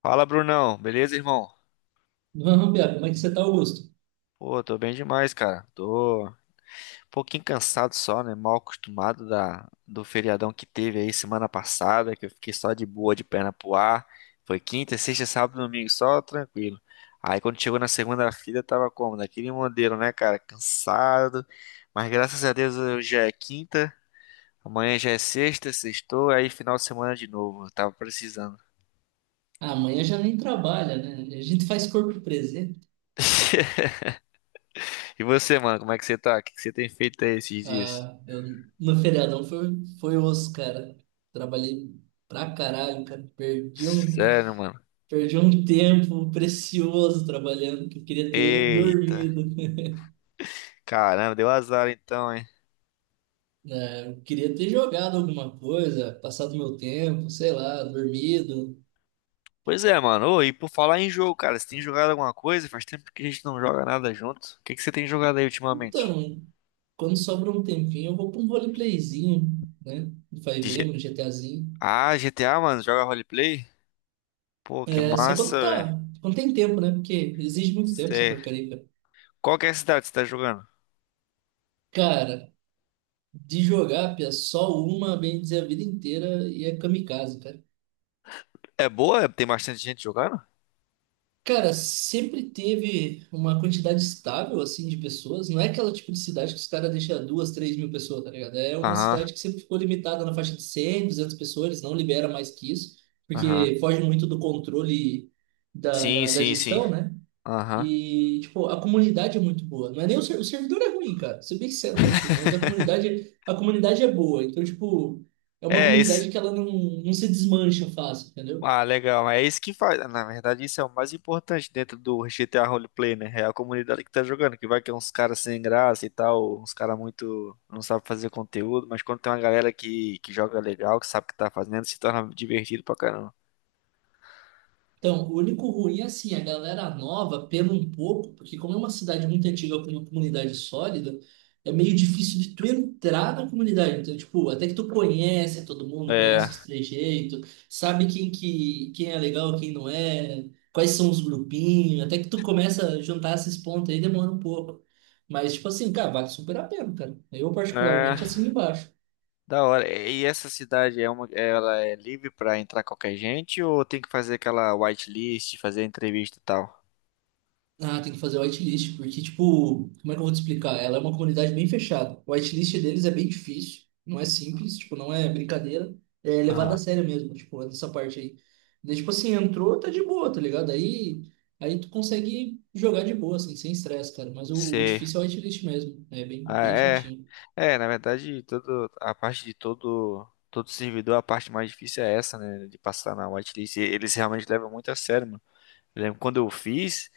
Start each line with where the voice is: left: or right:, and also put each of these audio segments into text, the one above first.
left: Fala, Brunão. Beleza, irmão?
right: Vamos, Biago, como é que você tá, Augusto?
left: Pô, tô bem demais, cara. Tô um pouquinho cansado só, né? Mal acostumado do feriadão que teve aí semana passada, que eu fiquei só de boa, de perna pro ar. Foi quinta, sexta, sábado, domingo, só tranquilo. Aí quando chegou na segunda-feira, tava como? Daquele modelo, né, cara? Cansado. Mas graças a Deus hoje já é quinta, amanhã já é sexta, sextou, aí final de semana de novo. Eu tava precisando.
right: Ah, amanhã já nem trabalha, né? A gente faz corpo presente.
left: E você, mano, como é que você tá? O que que você tem feito aí esses dias?
right: Ah, no feriadão foi osso, cara. Trabalhei pra caralho, cara. Perdi um,
left: Sério, mano.
right: perdi um tempo precioso trabalhando, que eu queria ter
left: Eita,
right: dormido.
left: caramba, deu azar então, hein?
right: Né? Eu queria ter jogado alguma coisa, passado meu tempo, sei lá, dormido.
left: Pois é, mano. Ô, e por falar em jogo, cara, você tem jogado alguma coisa? Faz tempo que a gente não joga nada junto. O que que você tem jogado aí ultimamente?
right: Então, quando sobra um tempinho, eu vou pra um roleplayzinho, né? Vai
left: De
right: ver,
left: G-
right: um GTAzinho.
left: Ah, GTA, mano, joga roleplay? Pô, que
right: É, só
left: massa, velho.
right: quando tem tempo, né? Porque exige muito tempo essa
left: Cê... é,
right: porcaria, cara.
left: Qual que é a cidade que você tá jogando?
right: Cara, de jogar, pia, só uma, bem dizer, a vida inteira e é kamikaze, cara.
left: É boa? Tem bastante gente jogando?
right: Cara, sempre teve uma quantidade estável, assim, de pessoas. Não é aquela tipo de cidade que os caras deixam duas, 3.000 pessoas, tá ligado? É uma
left: Aham,
right: cidade que sempre ficou limitada na faixa de 100 200 pessoas, eles não libera mais que isso,
left: aham.
right: porque foge muito do controle da,
left: Sim,
right: da, da
left: sim, sim.
right: gestão, né?
left: Aham.
right: E, tipo, a comunidade é muito boa. Não é nem o servidor é ruim, cara. Ser bem sincero pra ti, mas a comunidade é boa. Então, tipo, é uma
left: É, esse.
right: comunidade que ela não se desmancha fácil, entendeu?
left: Ah, legal. É isso que faz. Na verdade, isso é o mais importante dentro do GTA Roleplay, né? É a comunidade que tá jogando, que vai que é uns caras sem graça e tal, uns caras muito não sabe fazer conteúdo, mas quando tem uma galera que, joga legal, que sabe o que tá fazendo, se torna divertido pra caramba.
right: Então, o único ruim é assim, a galera nova pena um pouco, porque como é uma cidade muito antiga com uma comunidade sólida, é meio difícil de tu entrar na comunidade. Então, tipo, até que tu conhece todo mundo,
left: É,
right: conhece os trejeitos, sabe quem é legal, quem não é, quais são os grupinhos, até que tu começa a juntar esses pontos aí demora um pouco. Mas, tipo assim, cara, vale super a pena, cara. Eu
left: é,
right: particularmente assino embaixo.
left: da hora. E essa cidade é uma, ela é livre pra entrar qualquer gente ou tem que fazer aquela whitelist, fazer entrevista e tal?
right: Ah, tem que fazer whitelist, porque, tipo, como é que eu vou te explicar? Ela é uma comunidade bem fechada. O whitelist deles é bem difícil, não é simples, tipo, não é brincadeira. É levado
left: Aham.
right: a sério mesmo, tipo, nessa parte aí. Daí, tipo assim, entrou, tá de boa, tá ligado? Aí tu consegue jogar de boa, assim, sem estresse, cara. Mas o
left: Sei.
right: difícil é o whitelist mesmo, é bem,
left: Ah,
right: bem
left: é,
right: chatinho.
left: é, na verdade, a parte de todo, todo servidor, a parte mais difícil é essa, né, de passar na whitelist. E eles realmente levam muito a sério, mano. Eu lembro quando eu fiz,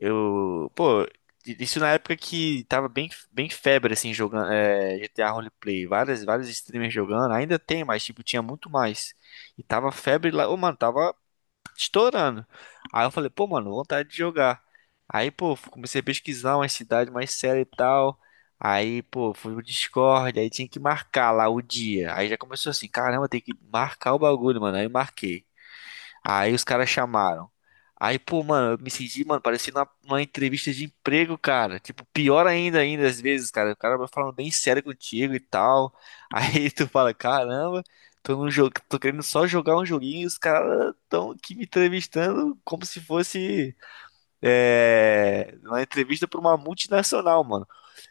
left: eu, pô, isso na época que tava bem, bem febre, assim, jogando, GTA Roleplay, várias, vários streamers jogando, ainda tem, mas, tipo, tinha muito mais. E tava febre lá, ô, mano, tava estourando. Aí eu falei, pô, mano, vontade de jogar. Aí, pô, comecei a pesquisar uma cidade mais séria e tal. Aí, pô, fui no Discord, aí tinha que marcar lá o dia. Aí já começou assim, caramba, tem que marcar o bagulho, mano. Aí eu marquei. Aí os caras chamaram. Aí, pô, mano, eu me senti, mano, parecia uma entrevista de emprego, cara. Tipo, pior ainda, ainda às vezes, cara. O cara vai falando bem sério contigo e tal. Aí tu fala, caramba, tô num jogo, tô querendo só jogar um joguinho e os caras tão aqui me entrevistando como se fosse, uma entrevista pra uma multinacional, mano.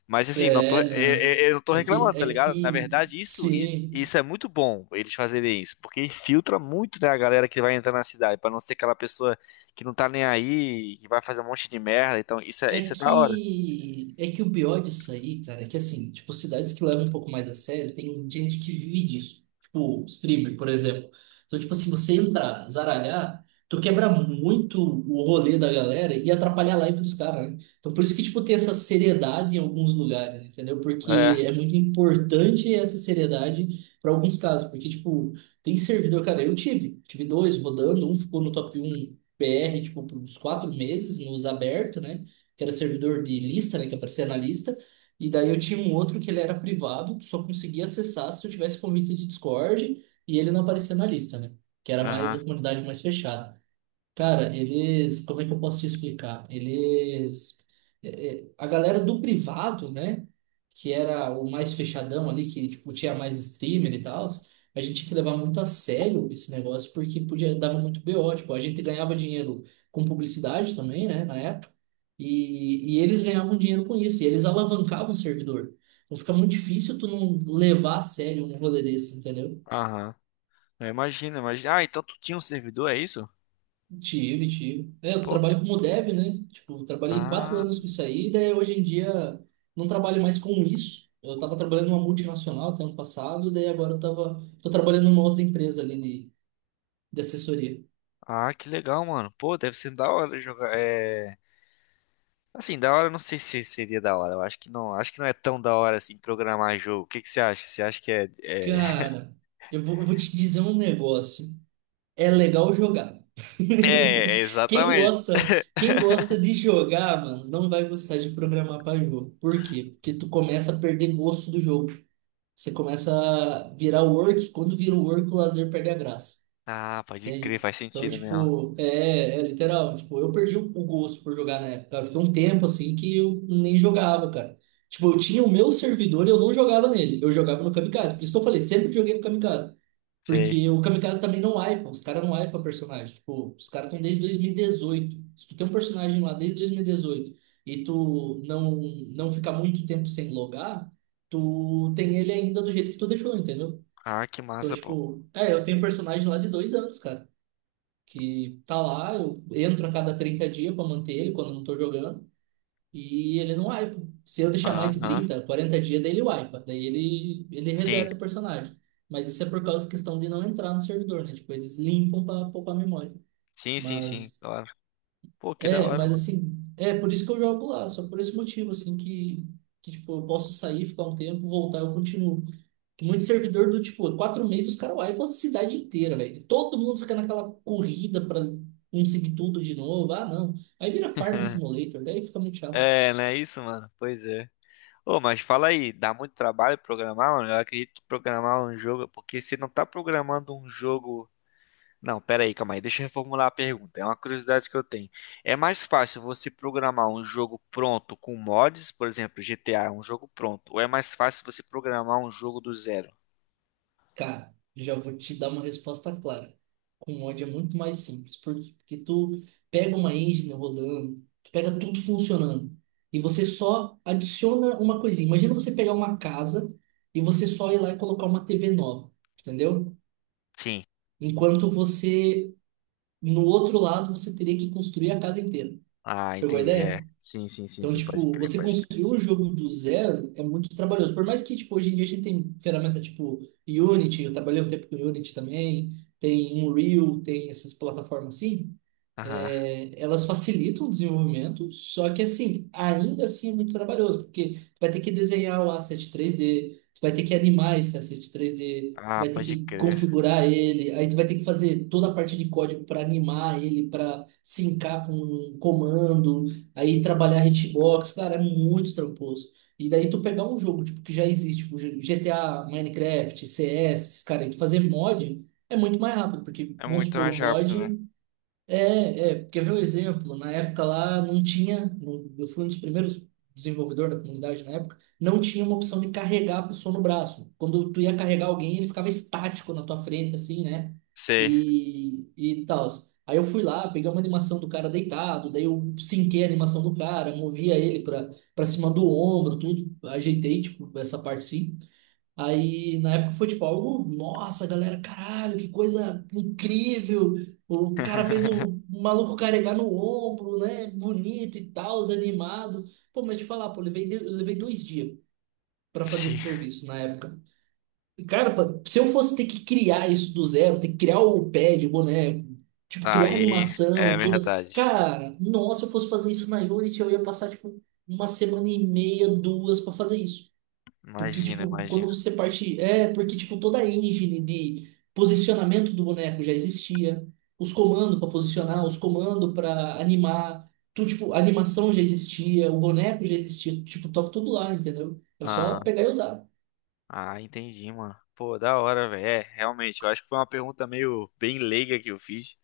left: Mas assim, não tô, é-
right: É,
left: é-
right: não.
left: eu não tô
right: É que,
left: reclamando, tá
right: é
left: ligado? Na
right: que,
left: verdade,
right: sim.
left: isso é muito bom eles fazerem isso, porque filtra muito, né, a galera que vai entrar na cidade, pra não ser aquela pessoa que não tá nem aí, que vai fazer um monte de merda. Então,
right: É
left: isso é da hora.
right: que, é que o pior disso aí, cara, é que assim, tipo, cidades que levam um pouco mais a sério, tem gente que vive disso. Tipo, streamer, por exemplo. Então, tipo assim, você entrar, zaralhar, tu quebra muito o rolê da galera e atrapalha a live dos caras, né? Então, por isso que, tipo, tem essa seriedade em alguns lugares, entendeu?
left: É,
right: Porque é muito importante essa seriedade para alguns casos. Porque, tipo, tem servidor, cara, eu tive dois rodando, um ficou no top 1 PR, tipo, por uns 4 meses, nos abertos, né? Que era servidor de lista, né, que aparecia na lista, e daí eu tinha um outro que ele era privado, tu só conseguia acessar se tu tivesse convite de Discord, e ele não aparecia na lista, né, que era mais a
left: aham,
right: comunidade mais fechada. Cara, eles, como é que eu posso te explicar? A galera do privado, né, que era o mais fechadão ali, que tipo tinha mais streamer e tal, a gente tinha que levar muito a sério esse negócio porque podia dava muito BO, tipo, a gente ganhava dinheiro com publicidade também, né, na época. E eles ganhavam dinheiro com isso, e eles alavancavam o servidor. Então fica muito difícil tu não levar a sério um rolê desse, entendeu?
left: aham. Eu imagino, imagina. Ah, então tu tinha um servidor, é isso?
right: Tive, tive. É, eu
left: Pô, que-
right: trabalho como dev, né? Tipo, eu trabalhei quatro
left: ah,
right: anos com isso aí, daí hoje em dia não trabalho mais com isso. Eu tava trabalhando numa multinacional até ano passado, daí agora eu tô trabalhando numa outra empresa ali de assessoria.
left: ah, que legal, mano. Pô, deve ser da hora jogar. É, assim, da hora, eu não sei se seria da hora. Eu acho que não é tão da hora assim programar jogo. O que que você acha?
right: Cara, eu vou te dizer um negócio. É legal jogar.
left: É,
right: Quem
left: exatamente.
right: gosta, quem gosta de jogar, mano, não vai gostar de programar para jogo. Por quê? Porque tu começa a perder gosto do jogo. Você começa a virar o work, quando vira o work, o lazer perde a graça,
left: Ah, pode crer,
right: entende?
left: faz
right: Então,
left: sentido mesmo.
right: tipo, é literal. Tipo, eu perdi o gosto por jogar na época. Eu ficou um tempo assim que eu nem jogava, cara. Tipo, eu tinha o meu servidor e eu não jogava nele. Eu jogava no Kamikaze. Por isso que eu falei, sempre joguei no Kamikaze.
left: Sei.
right: Porque o Kamikaze também não wipa, os caras não wipam personagem. Tipo, os caras estão desde 2018. Se tu tem um personagem lá desde 2018 e tu não ficar muito tempo sem logar, tu tem ele ainda do jeito que tu deixou, entendeu?
left: Ah, que
right: Então,
left: massa, pô.
right: tipo, é, eu tenho um personagem lá de 2 anos, cara, que tá lá, eu entro a cada 30 dias pra manter ele quando eu não tô jogando. E ele não wipa. Se eu deixar mais de
left: Aham.
right: 30, 40 dias, daí ele wipa. Daí ele
left: Sim.
right: reseta o personagem. Mas isso é por causa da questão de não entrar no servidor, né? Tipo, eles limpam para poupar memória.
left: Sim, sim, sim,
right: Mas,
left: claro. Pô, que da
right: é,
left: hora,
right: mas
left: mano.
right: assim, é por isso que eu jogo lá. Só por esse motivo, assim, que tipo, eu posso sair, ficar um tempo, voltar, eu continuo. Que muito servidor do, tipo, 4 meses os caras wipam a cidade inteira, velho. Todo mundo fica naquela corrida para conseguir tudo de novo. Ah, não. Aí vira Farm Simulator, daí fica muito chato.
left: É, não é isso, mano? Pois é. Ô, mas fala aí, dá muito trabalho programar, mano? Eu acredito que programar um jogo, porque você não tá programando um jogo. Não, pera aí, calma aí, deixa eu reformular a pergunta. É uma curiosidade que eu tenho. É mais fácil você programar um jogo pronto com mods, por exemplo, GTA é um jogo pronto, ou é mais fácil você programar um jogo do zero?
right: Cara, já vou te dar uma resposta clara. Com mod é muito mais simples, porque tu pega uma engine rolando, tu pega tudo funcionando, e você só adiciona uma coisinha. Imagina você pegar uma casa e você só ir lá e colocar uma TV nova, entendeu?
left: Sim.
right: Enquanto você, no outro lado, você teria que construir a casa inteira.
left: Ah,
right: Pegou a
left: entendi. É.
right: ideia?
left: Sim, sim, sim,
right: Então,
left: sim, pode
right: tipo,
left: crer,
right: você
left: pode crer.
right: construir um jogo do zero é muito trabalhoso. Por mais que, tipo, hoje em dia a gente tem ferramenta tipo Unity, eu trabalhei um tempo com Unity também, tem Unreal, tem essas plataformas assim.
left: Aham.
right: É, elas facilitam o desenvolvimento, só que assim, ainda assim é muito trabalhoso, porque tu vai ter que desenhar o asset 3D, tu vai ter que animar esse asset 3D, tu
left: Ah,
right: vai ter
left: pode
right: que
left: crer.
right: configurar ele, aí tu vai ter que fazer toda a parte de código para animar ele, para sincar com um comando, aí trabalhar hitbox, cara, é muito tramposo. E daí tu pegar um jogo tipo que já existe, tipo GTA, Minecraft, CS, esses cara, e tu fazer mod é muito mais rápido, porque
left: É
right: vamos
left: muito
right: supor
left: mais
right: um
left: rápido,
right: mod
left: né?
right: quer ver o exemplo? Na época lá não tinha, eu fui um dos primeiros desenvolvedores da comunidade na época, não tinha uma opção de carregar a pessoa no braço. Quando tu ia carregar alguém, ele ficava estático na tua frente, assim, né?
left: Sei.
right: E tal. Aí eu fui lá, peguei uma animação do cara deitado, daí eu sinquei a animação do cara, movia ele pra, cima do ombro, tudo, ajeitei, tipo, essa parte sim. Aí, na época, foi tipo algo, nossa, galera, caralho, que coisa incrível. O cara fez o maluco carregar no ombro, né? Bonito e tal, animado. Pô, mas te falar, pô, eu levei 2 dias pra fazer
left: Sim.
right: esse serviço na época. E, cara, se eu fosse ter que criar isso do zero, ter que criar o pad, o boneco, tipo, criar
left: Aí é
right: animação, toda.
left: verdade.
right: Cara, nossa, se eu fosse fazer isso na Unity, eu ia passar, tipo, uma semana e meia, duas pra fazer isso. Porque,
left: Imagina,
right: tipo, quando
left: imagina.
right: você parte. É, porque, tipo, toda a engine de posicionamento do boneco já existia. Os comandos para posicionar, os comandos para animar. Tu, tipo, a animação já existia, o boneco já existia. Tipo, tava tudo lá, entendeu? Era só
left: Aham.
right: pegar e usar.
left: Ah, entendi, mano. Pô, da hora, velho. É, realmente, eu acho que foi uma pergunta meio bem leiga que eu fiz.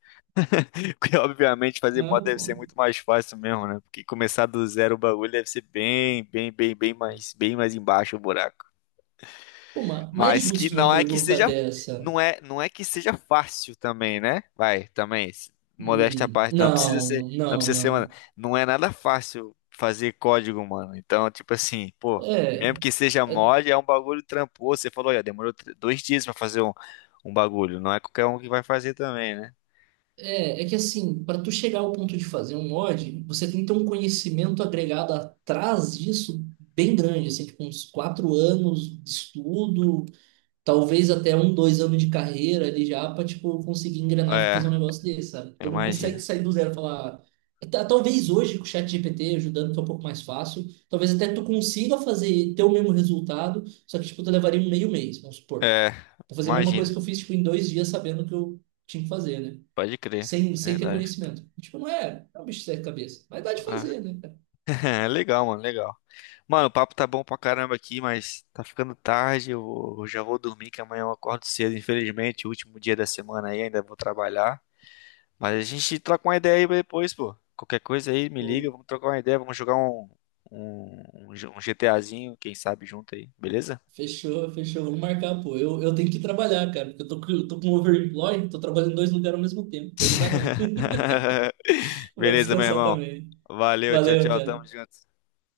left: Porque, obviamente, fazer
right: Ah,
left: mod deve
right: pô,
left: ser muito mais fácil mesmo, né? Porque começar do zero o bagulho deve ser bem, bem, bem, bem mais embaixo o buraco.
right: Mais
left: Mas que
right: justo uma
left: não é que
right: pergunta
left: seja,
right: dessa.
left: não é, não é que seja fácil também, né? Modéstia à parte,
right: Não,
left: não
right: não,
left: precisa ser, mano,
right: não.
left: não é nada fácil fazer código, mano. Então, tipo assim, pô,
right: É.
left: mesmo que seja
right: é
left: mod, é um bagulho tramposo. Você falou, olha, 2 dias pra fazer um bagulho. Não é qualquer um que vai fazer também, né?
right: é que assim, para tu chegar ao ponto de fazer um mod, você tem que ter um conhecimento agregado atrás disso bem grande, assim, tipo uns 4 anos de estudo, talvez até um, dois anos de carreira ali já para tipo conseguir engrenar e
left: É,
right: fazer um negócio desse, sabe?
left: eu
right: Tu não consegue
left: imagino.
right: sair do zero e falar, talvez hoje com o chat GPT ajudando que é um pouco mais fácil, talvez até tu consiga fazer ter o mesmo resultado, só que tipo tu levaria um meio mês, vamos supor,
left: É,
right: para fazer a mesma coisa
left: imagino.
right: que eu fiz tipo em 2 dias sabendo o que eu tinha que fazer, né?
left: Pode crer,
right: sem,
left: é
right: sem ter
left: verdade.
right: conhecimento. Tipo, não é, é um bicho de sete cabeças. Mas dá de
left: Ah.
right: fazer, né, cara?
left: Legal. Mano, o papo tá bom pra caramba aqui, mas tá ficando tarde. Eu já vou dormir, que amanhã eu acordo cedo. Infelizmente, último dia da semana aí, ainda vou trabalhar. Mas a gente troca uma ideia aí depois, pô. Qualquer coisa aí, me
right: Pô,
left: liga, vamos trocar uma ideia, vamos jogar um, um, um G- um GTAzinho, quem sabe, junto aí, beleza?
right: fechou, fechou. Vamos marcar, pô. Eu tenho que trabalhar, cara. Porque eu tô com overemploy, tô trabalhando em dois lugares ao mesmo tempo. Daí não dá, não. Eu vou
left: Beleza, meu
right: descansar
left: irmão.
right: também.
left: Valeu, tchau,
right: Valeu,
left: tchau, tamo
right: cara.
left: junto.